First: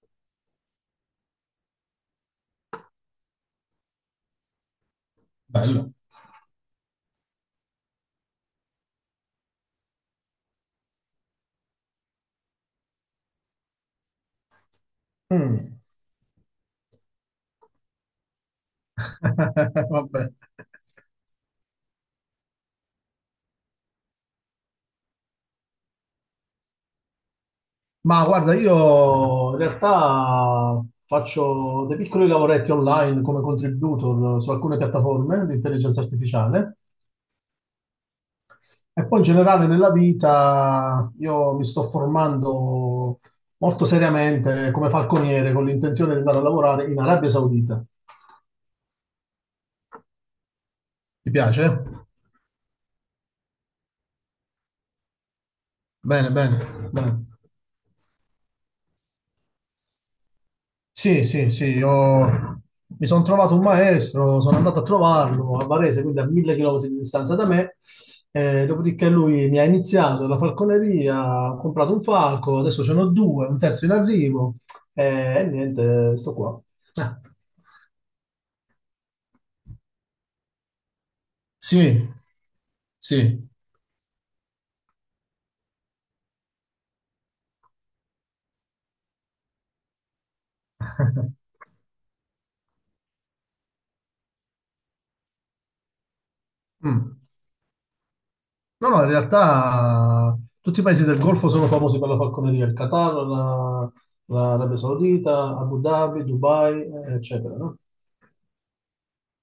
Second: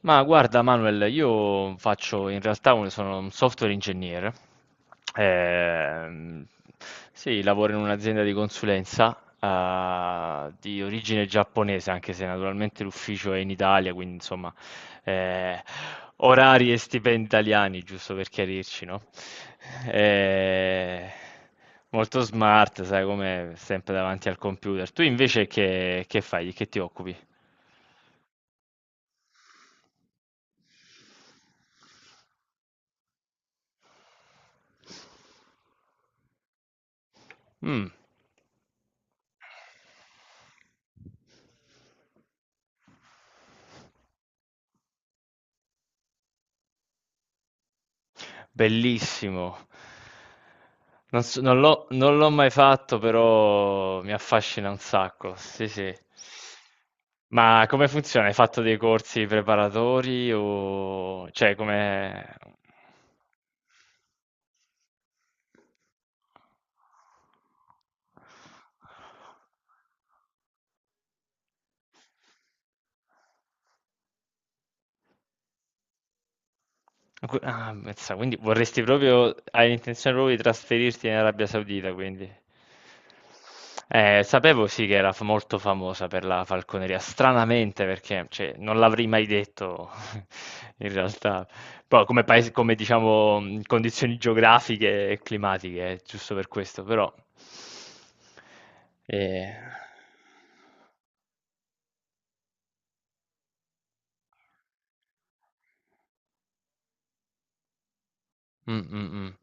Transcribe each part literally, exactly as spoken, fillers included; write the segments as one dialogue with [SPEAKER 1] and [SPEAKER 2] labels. [SPEAKER 1] Ma guarda Manuel, io faccio in realtà un, sono un software ingegnere.
[SPEAKER 2] Bello.
[SPEAKER 1] Ehm, sì, lavoro in un'azienda di consulenza eh, di origine giapponese, anche se naturalmente l'ufficio è in Italia, quindi insomma eh,
[SPEAKER 2] Mm.
[SPEAKER 1] orari e stipendi italiani, giusto per chiarirci, no?
[SPEAKER 2] Vabbè.
[SPEAKER 1] Eh, Molto smart, sai, come sempre davanti al computer. Tu invece che, che fai? Di che ti occupi?
[SPEAKER 2] Ma guarda, io in realtà faccio dei piccoli lavoretti online come contributor su alcune piattaforme di intelligenza artificiale
[SPEAKER 1] Mm.
[SPEAKER 2] e poi in generale nella vita io mi sto formando molto seriamente come falconiere con l'intenzione di andare a lavorare in Arabia Saudita.
[SPEAKER 1] Bellissimo. Non
[SPEAKER 2] Ti
[SPEAKER 1] so- non
[SPEAKER 2] piace?
[SPEAKER 1] l'ho non l'ho mai fatto, però mi affascina un sacco. Sì, sì.
[SPEAKER 2] Bene, bene, bene.
[SPEAKER 1] Ma come funziona? Hai fatto dei corsi preparatori
[SPEAKER 2] Sì,
[SPEAKER 1] o
[SPEAKER 2] sì,
[SPEAKER 1] cioè
[SPEAKER 2] sì,
[SPEAKER 1] come...
[SPEAKER 2] io mi sono trovato un maestro, sono andato a trovarlo a Varese, quindi a mille chilometri di distanza da me, eh, dopodiché lui mi ha iniziato la falconeria, ho comprato un falco, adesso ce n'ho due, un terzo in arrivo, eh, e niente, sto qua. Eh,
[SPEAKER 1] Qu ah, mazza, quindi vorresti proprio hai intenzione proprio di trasferirti in Arabia Saudita,
[SPEAKER 2] sì,
[SPEAKER 1] quindi.
[SPEAKER 2] sì.
[SPEAKER 1] Eh, sapevo sì che era f- molto famosa per la falconeria, stranamente perché cioè, non l'avrei mai detto in realtà, poi come paese, come diciamo mh, condizioni geografiche e climatiche, eh, giusto per questo, però
[SPEAKER 2] Mm. No, no, in
[SPEAKER 1] eh,
[SPEAKER 2] realtà tutti i paesi del Golfo sono famosi per la falconeria, il Qatar, la- l'Arabia Saudita, Abu Dhabi, Dubai, eh, eccetera, no?
[SPEAKER 1] mh, mh, mh.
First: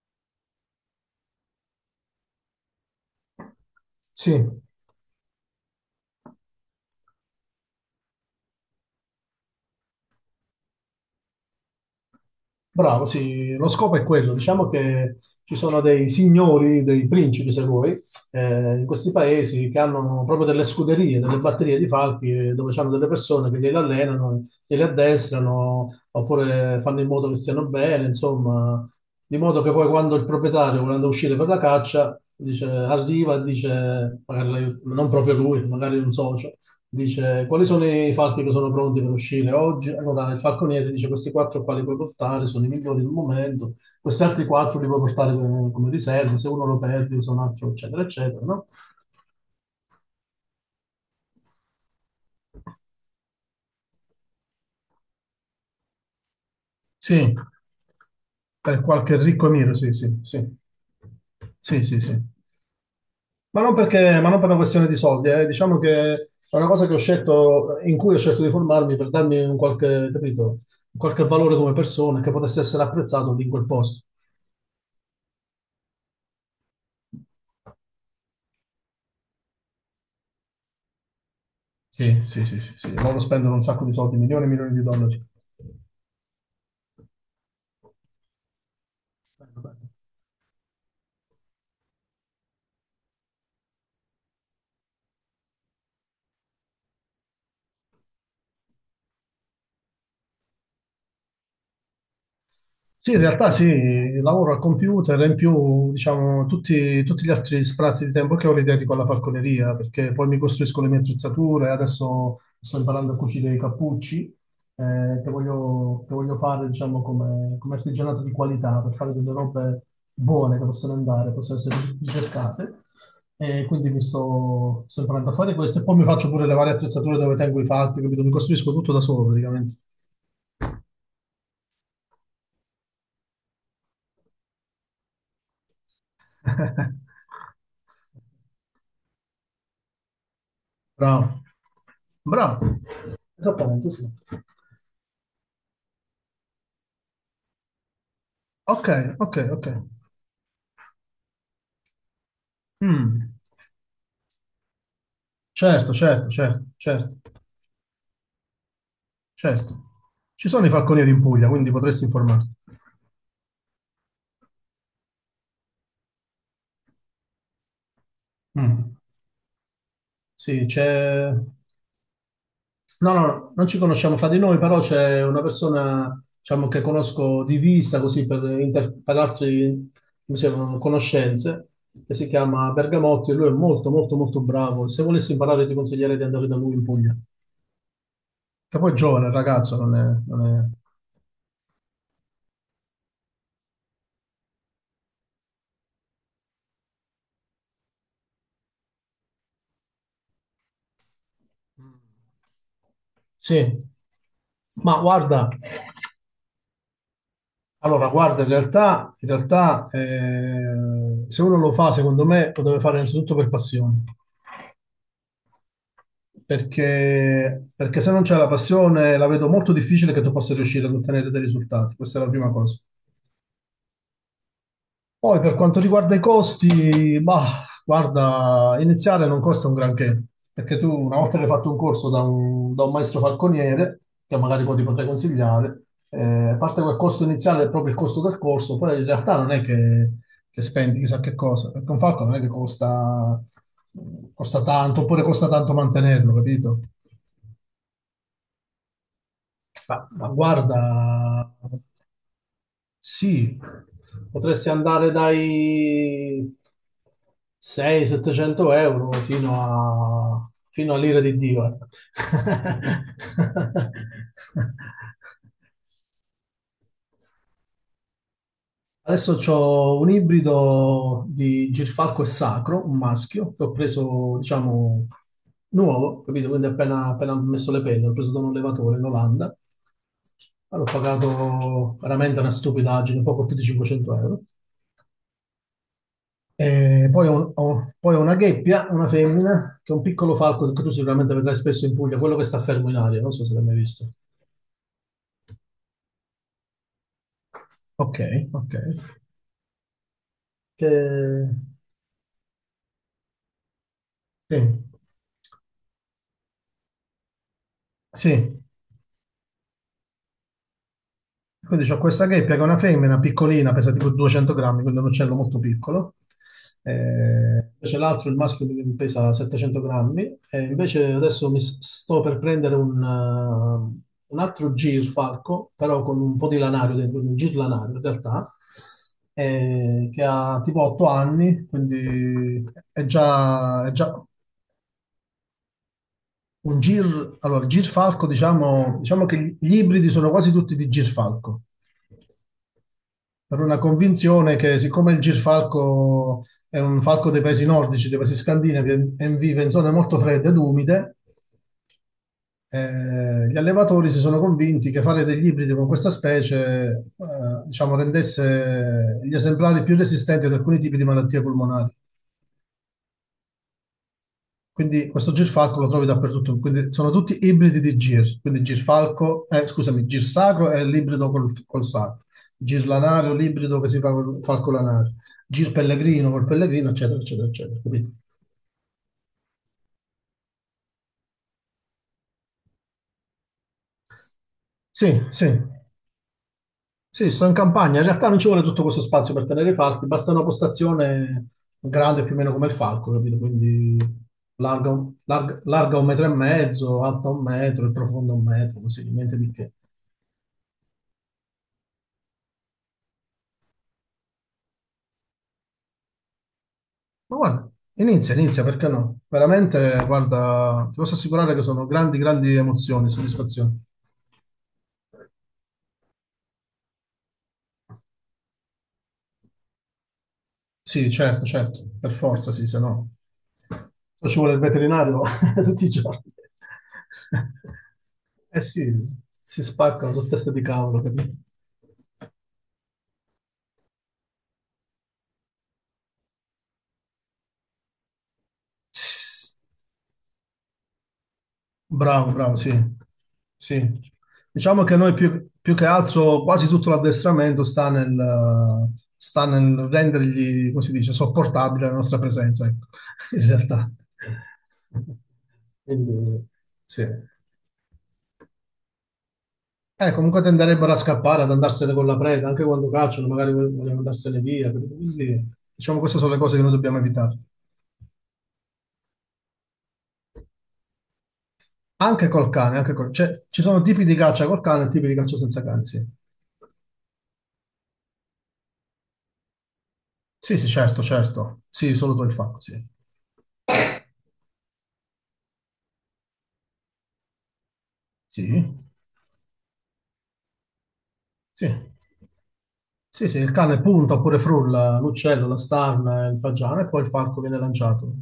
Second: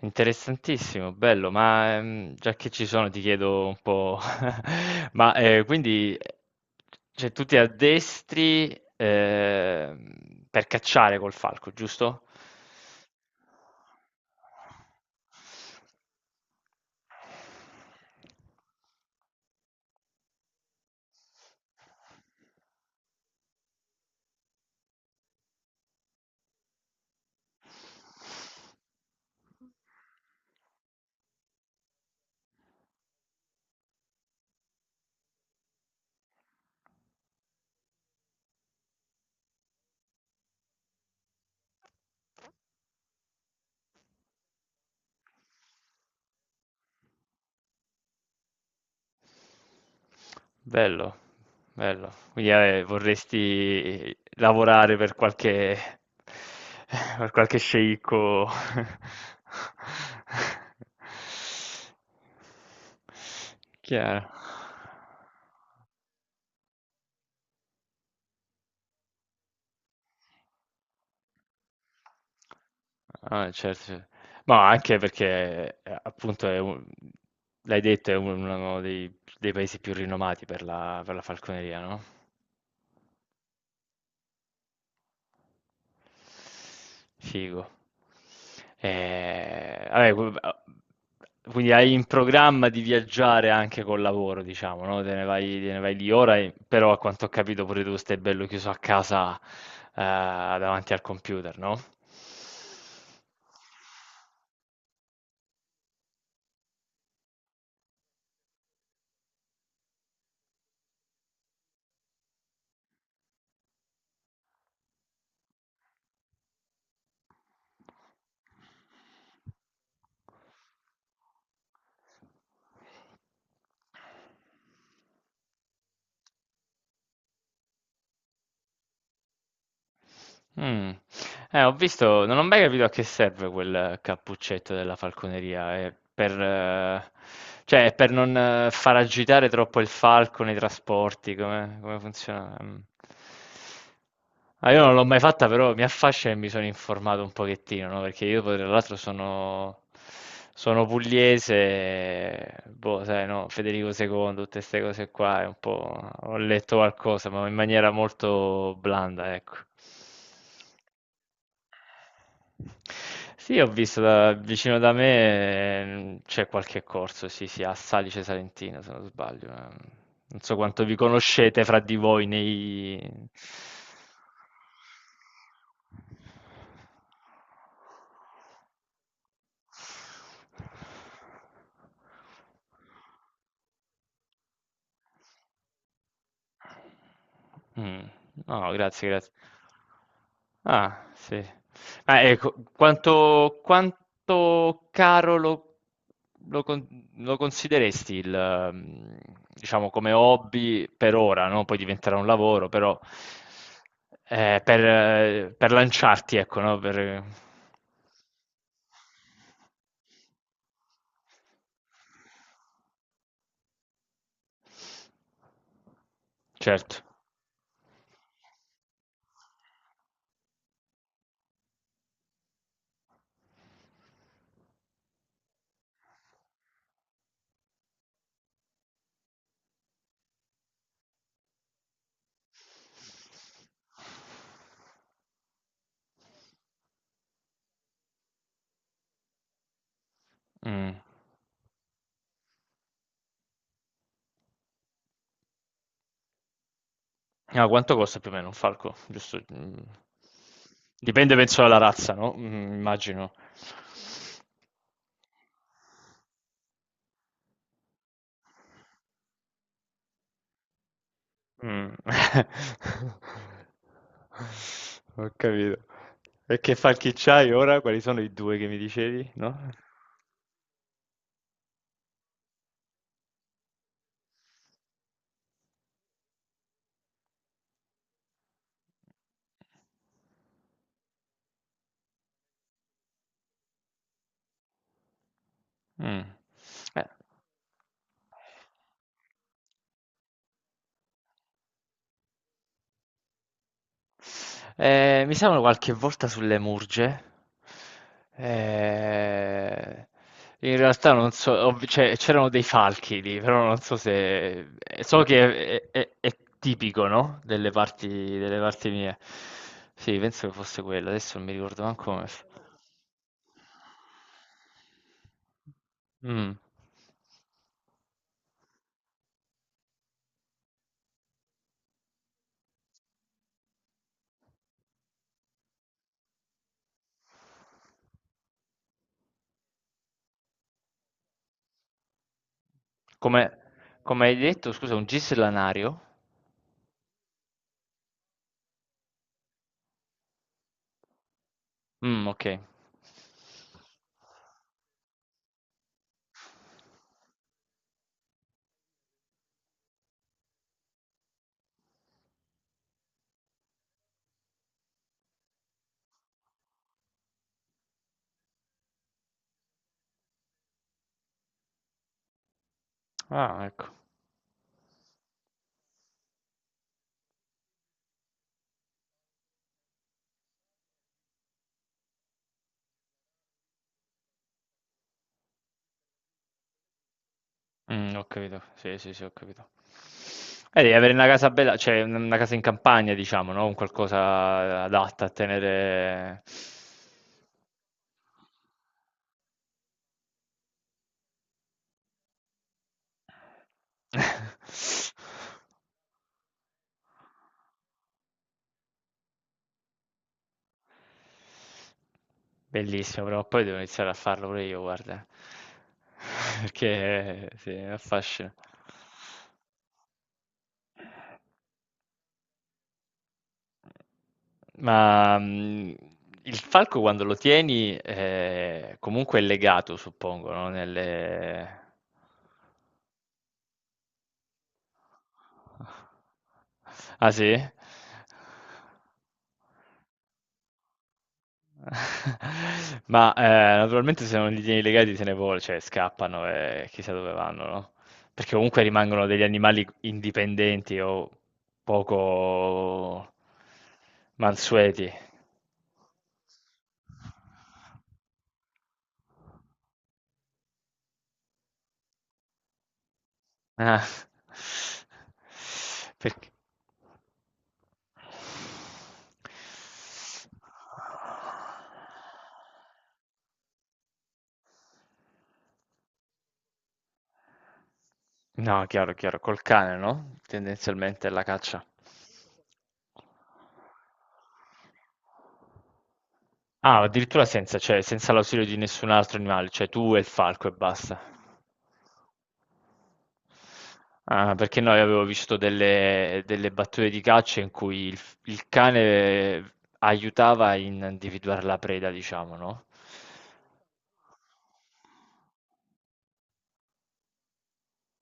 [SPEAKER 1] Interessantissimo, bello, ma, ehm, già che ci sono ti chiedo un po'
[SPEAKER 2] Sì,
[SPEAKER 1] ma, ehm, quindi, ehm, cioè tu ti addestri, ehm, per cacciare col falco, giusto?
[SPEAKER 2] bravo, sì, lo scopo è quello. Diciamo che ci sono dei signori, dei principi, se vuoi, eh, in questi paesi che hanno proprio delle scuderie, delle batterie di falchi, eh, dove hanno delle persone che li allenano, li addestrano, oppure fanno in modo che stiano bene, insomma, di modo che poi quando il proprietario, volendo uscire per la caccia, dice, arriva e dice, magari l'aiut- non proprio lui, magari un socio, Dice, quali sono i falchi che sono pronti per uscire oggi? Allora, il falconiere dice, questi quattro quali puoi portare sono i migliori del momento, questi altri quattro li puoi portare come, come riserva, se uno lo perdi usa un altro, eccetera, eccetera, no?
[SPEAKER 1] Bello, bello. Quindi eh, vorresti lavorare per qualche, per
[SPEAKER 2] Sì,
[SPEAKER 1] qualche sceicco.
[SPEAKER 2] per qualche ricco nero, sì, sì, sì. Sì, sì, sì. Ma non perché,
[SPEAKER 1] Chiaro.
[SPEAKER 2] ma non per una questione di soldi, eh. Diciamo che è una cosa che ho scelto, in cui ho scelto di formarmi per darmi un qualche, capito, un qualche valore come persona che potesse essere apprezzato lì
[SPEAKER 1] Ah,
[SPEAKER 2] in quel
[SPEAKER 1] certo,
[SPEAKER 2] posto.
[SPEAKER 1] certo. Ma anche perché eh, appunto è un- l'hai detto, è uno dei, dei paesi più rinomati per la, per la falconeria, no?
[SPEAKER 2] Sì, sì, sì, sì, sì. Loro spendono un sacco di soldi, milioni e milioni di dollari.
[SPEAKER 1] Figo.
[SPEAKER 2] Bello,
[SPEAKER 1] Ehm,
[SPEAKER 2] bello.
[SPEAKER 1] vabbè, qu a quindi hai in programma di viaggiare anche col lavoro, diciamo, no, te ne vai te ne vai lì ora e però a quanto ho capito pure tu stai bello chiuso a casa, ehm, davanti al computer, no?
[SPEAKER 2] Sì, in realtà sì, lavoro al computer e in più, diciamo, tutti, tutti gli altri spazi di tempo che ho li dedico alla falconeria, perché poi mi costruisco le mie attrezzature, adesso sto imparando a cucire i cappucci, eh, che voglio, che voglio fare, diciamo, come, come artigianato di qualità, per fare delle robe buone che possono andare, possono essere ricercate. E quindi mi sto, sto imparando a fare questo e poi mi faccio pure le varie attrezzature dove tengo i falchi, capito? Mi costruisco tutto da solo praticamente.
[SPEAKER 1] Mh. Eh, ho visto, non ho mai capito a che serve quel cappuccetto della falconeria. È per eh, cioè, è per non eh, far agitare troppo il falco nei trasporti?
[SPEAKER 2] Bravo,
[SPEAKER 1] Come come funziona?
[SPEAKER 2] bravo.
[SPEAKER 1] Mh.
[SPEAKER 2] Esattamente, sì.
[SPEAKER 1] Ah, io non l'ho mai fatta, però mi affascina e mi sono informato un pochettino, no, perché io poi tra
[SPEAKER 2] Ok,
[SPEAKER 1] l'altro
[SPEAKER 2] ok, ok.
[SPEAKER 1] sono sono pugliese e boh, sai,
[SPEAKER 2] Mm.
[SPEAKER 1] no, Federico secondo, tutte 'ste cose qua, è un
[SPEAKER 2] Certo,
[SPEAKER 1] po',
[SPEAKER 2] certo,
[SPEAKER 1] ho
[SPEAKER 2] certo,
[SPEAKER 1] letto
[SPEAKER 2] certo,
[SPEAKER 1] qualcosa, ma in maniera molto blanda, ecco.
[SPEAKER 2] certo. Ci sono i falconieri in Puglia, quindi potresti informarti.
[SPEAKER 1] Sì, ho visto, da vicino da me, ehm, c'è qualche corso, sì, sì, a Salice Salentino, se
[SPEAKER 2] Mm.
[SPEAKER 1] non sbaglio. Ma non so
[SPEAKER 2] Sì,
[SPEAKER 1] quanto vi
[SPEAKER 2] c'è...
[SPEAKER 1] conoscete fra di voi nei...
[SPEAKER 2] No, no, no, non ci conosciamo fra di noi, però c'è una persona, diciamo, che conosco di vista, così per interparlarci, come si chiamano, conoscenze, che si chiama Bergamotti e lui è molto, molto, molto bravo. Se volessi imparare ti consiglierei di andare da lui in Puglia.
[SPEAKER 1] Mh. No, no,
[SPEAKER 2] Che poi è
[SPEAKER 1] grazie,
[SPEAKER 2] giovane,
[SPEAKER 1] grazie.
[SPEAKER 2] il ragazzo, non è, non è-
[SPEAKER 1] Ah, sì. Ah, ecco, quanto quanto caro lo lo con lo consideresti il mhmm, diciamo come hobby per ora, no, poi
[SPEAKER 2] Mm.
[SPEAKER 1] diventerà un lavoro, però,
[SPEAKER 2] Sì,
[SPEAKER 1] ehm, per
[SPEAKER 2] ma guarda,
[SPEAKER 1] eh, per lanciarti, ecco, no, per
[SPEAKER 2] allora, guarda, in realtà, in realtà eh, se uno lo fa, secondo me, lo deve fare innanzitutto per passione.
[SPEAKER 1] certo.
[SPEAKER 2] Perché, perché se non c'è la passione, la vedo molto difficile che tu possa riuscire ad ottenere dei risultati. Questa è la prima cosa. Poi per quanto riguarda i costi, bah, guarda, iniziare non costa un granché, perché tu una volta che hai fatto un corso da un, da un maestro falconiere, che magari poi ti potrei consigliare, eh, a parte quel costo iniziale è proprio il costo del corso, poi in realtà non è che, che
[SPEAKER 1] Mh.
[SPEAKER 2] spendi chissà che cosa, perché un falco non è che costa, costa tanto, oppure costa tanto mantenerlo, capito?
[SPEAKER 1] Ah, quanto costa più o meno un falco? Giusto. Mm.
[SPEAKER 2] Ma, ma guarda,
[SPEAKER 1] Dipende, penso, dalla razza, no? Mm, immagino.
[SPEAKER 2] Sì, potresti andare dai seicento-settecento euro fino a, fino all'ira di Dio. Ecco.
[SPEAKER 1] Mm. Ho capito. E che falchi c'hai ora? Quali sono i due che mi dicevi,
[SPEAKER 2] Adesso
[SPEAKER 1] no?
[SPEAKER 2] ho un ibrido di Girfalco e Sacro, un maschio, che ho preso, diciamo, nuovo, capito? Quindi appena, appena ho messo le penne, l'ho preso da un allevatore in Olanda. L'ho pagato veramente una stupidaggine, poco più di cinquecento euro.
[SPEAKER 1] Mm. Eh.
[SPEAKER 2] E poi ho, ho- poi ho una gheppia, una femmina, che è un piccolo falco che tu sicuramente vedrai spesso in Puglia, quello che sta fermo in aria, non so se l'hai mai visto.
[SPEAKER 1] Ehm, mi servono qualche volta sulle murge.
[SPEAKER 2] Ok, ok.
[SPEAKER 1] Ehm, in
[SPEAKER 2] Che...
[SPEAKER 1] realtà non so, ho- cioè, c'erano dei falchi lì, però non so
[SPEAKER 2] Sì,
[SPEAKER 1] se eh, so che è, è- è tipico, no? Delle parti, delle
[SPEAKER 2] sì,
[SPEAKER 1] parti mie. Sì, penso che fosse quello, adesso non mi ricordo
[SPEAKER 2] Quindi c'ho
[SPEAKER 1] manco come...
[SPEAKER 2] questa
[SPEAKER 1] f-
[SPEAKER 2] gheppia che è una femmina piccolina, pesa tipo duecento grammi, quindi è un uccello molto piccolo.
[SPEAKER 1] mm.
[SPEAKER 2] Eh, invece l'altro, il maschio, che pesa settecento grammi. E invece adesso mi s- sto per prendere un, eh, un altro girfalco, però con un po' di lanario dentro, un girlanario in realtà, eh, che ha tipo otto anni, quindi è
[SPEAKER 1] Come,
[SPEAKER 2] già, è già
[SPEAKER 1] come hai detto, scusa, un gislanario?
[SPEAKER 2] un gir... Allora, il girfalco, diciamo, diciamo che gli ibridi sono quasi tutti di girfalco.
[SPEAKER 1] Mm, ok.
[SPEAKER 2] Per una convinzione che siccome il girfalco è un falco dei paesi nordici, dei paesi scandinavi, e vive in zone molto fredde ed umide, eh, gli allevatori si sono convinti che fare degli ibridi con questa specie, eh, diciamo, rendesse gli esemplari più resistenti ad alcuni tipi di malattie polmonari.
[SPEAKER 1] Ah, ecco.
[SPEAKER 2] Quindi questo girfalco lo trovi dappertutto, quindi sono tutti ibridi di gir, quindi girfalco, eh, scusami, girsacro è l'ibrido col, col sacro, girlanario l'ibrido che si fa col falco lanario, gir pellegrino col pellegrino, eccetera, eccetera, eccetera, capito?
[SPEAKER 1] Mh, ho capito. Sì, sì, sì, ho capito. Eh, devi avere una casa bella, cioè un una casa in campagna, diciamo, no, un qualcosa adatta
[SPEAKER 2] Sì,
[SPEAKER 1] a
[SPEAKER 2] sì,
[SPEAKER 1] tenere.
[SPEAKER 2] sì, sto in campagna, in realtà non ci vuole tutto questo spazio per tenere i falchi, basta una postazione grande più o meno come il falco, capito? Quindi larga un, larga- larga un metro e mezzo, alta un metro e profonda un metro, così, niente di che.
[SPEAKER 1] Bellissimo, prima o poi devo iniziare a farlo pure io, guarda.
[SPEAKER 2] Ma
[SPEAKER 1] Perché sì,
[SPEAKER 2] guarda,
[SPEAKER 1] mi
[SPEAKER 2] inizia,
[SPEAKER 1] affascina.
[SPEAKER 2] inizia, perché no? Veramente, guarda, ti posso assicurare che sono grandi, grandi emozioni, soddisfazioni.
[SPEAKER 1] Ma, mhmm, il falco quando lo tieni, ehm, comunque è legato, suppongo, no,
[SPEAKER 2] Sì, certo,
[SPEAKER 1] nelle...
[SPEAKER 2] certo, per forza, sì, se no. Se no ci vuole il veterinario tutti i giorni.
[SPEAKER 1] Ah sì?
[SPEAKER 2] Eh sì, si spaccano su testa di cavolo, capito?
[SPEAKER 1] Ma eh, naturalmente se non li tieni legati se ne vol cioè scappano e chissà dove vanno, no? Perché comunque rimangono degli animali indipendenti o
[SPEAKER 2] Bravo, bravo, sì.
[SPEAKER 1] poco
[SPEAKER 2] Sì. Diciamo che
[SPEAKER 1] mansueti.
[SPEAKER 2] noi più, più che altro quasi tutto l'addestramento sta nel, sta nel rendergli, come si dice, sopportabile la nostra presenza, ecco, in realtà.
[SPEAKER 1] Ah.
[SPEAKER 2] Quindi,
[SPEAKER 1] Perché...
[SPEAKER 2] sì. Eh, comunque tenderebbero a scappare, ad andarsene con la preda, anche quando cacciano, magari vogliono andarsene via. capito? Quindi, diciamo, queste sono le cose che noi dobbiamo evitare.
[SPEAKER 1] No, chiaro, chiaro, col cane, no? Tendenzialmente è la caccia.
[SPEAKER 2] Anche col cane, anche col... cioè, ci sono tipi di caccia col cane e tipi di caccia senza cane, sì.
[SPEAKER 1] Ah, addirittura senza, cioè, senza l'ausilio di nessun altro animale, cioè tu e il
[SPEAKER 2] Sì,
[SPEAKER 1] falco
[SPEAKER 2] sì,
[SPEAKER 1] e
[SPEAKER 2] certo,
[SPEAKER 1] basta.
[SPEAKER 2] certo. Sì, solo tu il fatto, sì.
[SPEAKER 1] Ah, perché noi avevo visto delle, delle battute di caccia in cui il,
[SPEAKER 2] Sì,
[SPEAKER 1] il cane aiutava in individuare
[SPEAKER 2] sì.
[SPEAKER 1] la preda, diciamo, no?
[SPEAKER 2] Sì, sì, il cane punta oppure frulla l'uccello, la starna, il fagiano e poi il falco viene lanciato.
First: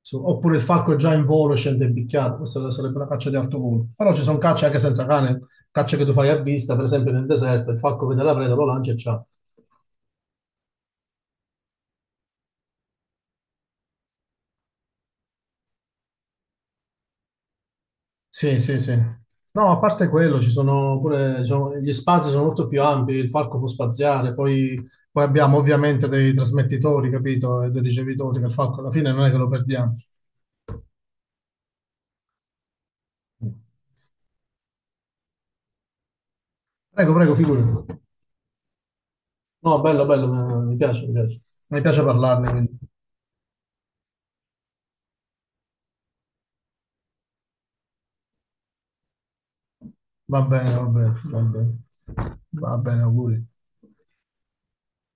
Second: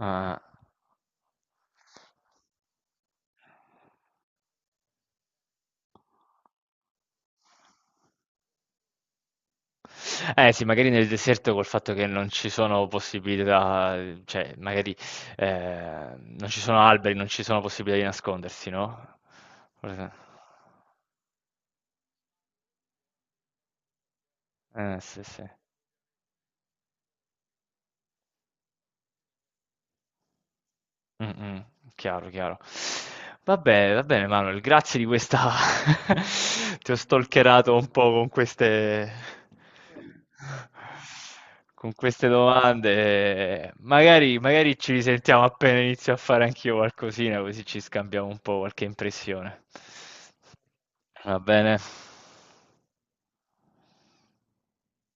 [SPEAKER 2] Su- Oppure il falco è già in volo e scende impicchiato. Questa sarebbe una caccia di alto volo. Però ci sono cacce anche senza cane, cacce che tu fai a vista, per esempio nel deserto, il falco vede la preda, lo lancia e ciao.
[SPEAKER 1] Eh sì, magari nel deserto col fatto che non ci sono possibilità, cioè magari eh, non ci sono alberi, non ci sono possibilità di
[SPEAKER 2] Sì,
[SPEAKER 1] nascondersi,
[SPEAKER 2] sì, sì.
[SPEAKER 1] no?
[SPEAKER 2] No, a parte quello, ci sono pure, diciamo, gli spazi sono molto più ampi, il falco può spaziare, poi,
[SPEAKER 1] Eh sì,
[SPEAKER 2] poi
[SPEAKER 1] sì.
[SPEAKER 2] abbiamo ovviamente dei trasmettitori, capito, e dei ricevitori, che il falco alla fine non è che lo perdiamo.
[SPEAKER 1] Mh-mh. Chiaro, chiaro. Va bene, va bene Manuel, grazie di questa ti ho
[SPEAKER 2] Prego, prego, figurati.
[SPEAKER 1] stalkerato un po' con queste
[SPEAKER 2] No, bello, bello, eh, mi piace, mi piace. Mi
[SPEAKER 1] con
[SPEAKER 2] piace
[SPEAKER 1] queste
[SPEAKER 2] parlarne, quindi
[SPEAKER 1] domande. Magari magari ci risentiamo appena inizio a fare anch'io qualcosina, così ci scambiamo un po' qualche impressione.
[SPEAKER 2] va bene, va bene,
[SPEAKER 1] Va
[SPEAKER 2] va
[SPEAKER 1] bene?
[SPEAKER 2] bene. Va bene, auguri.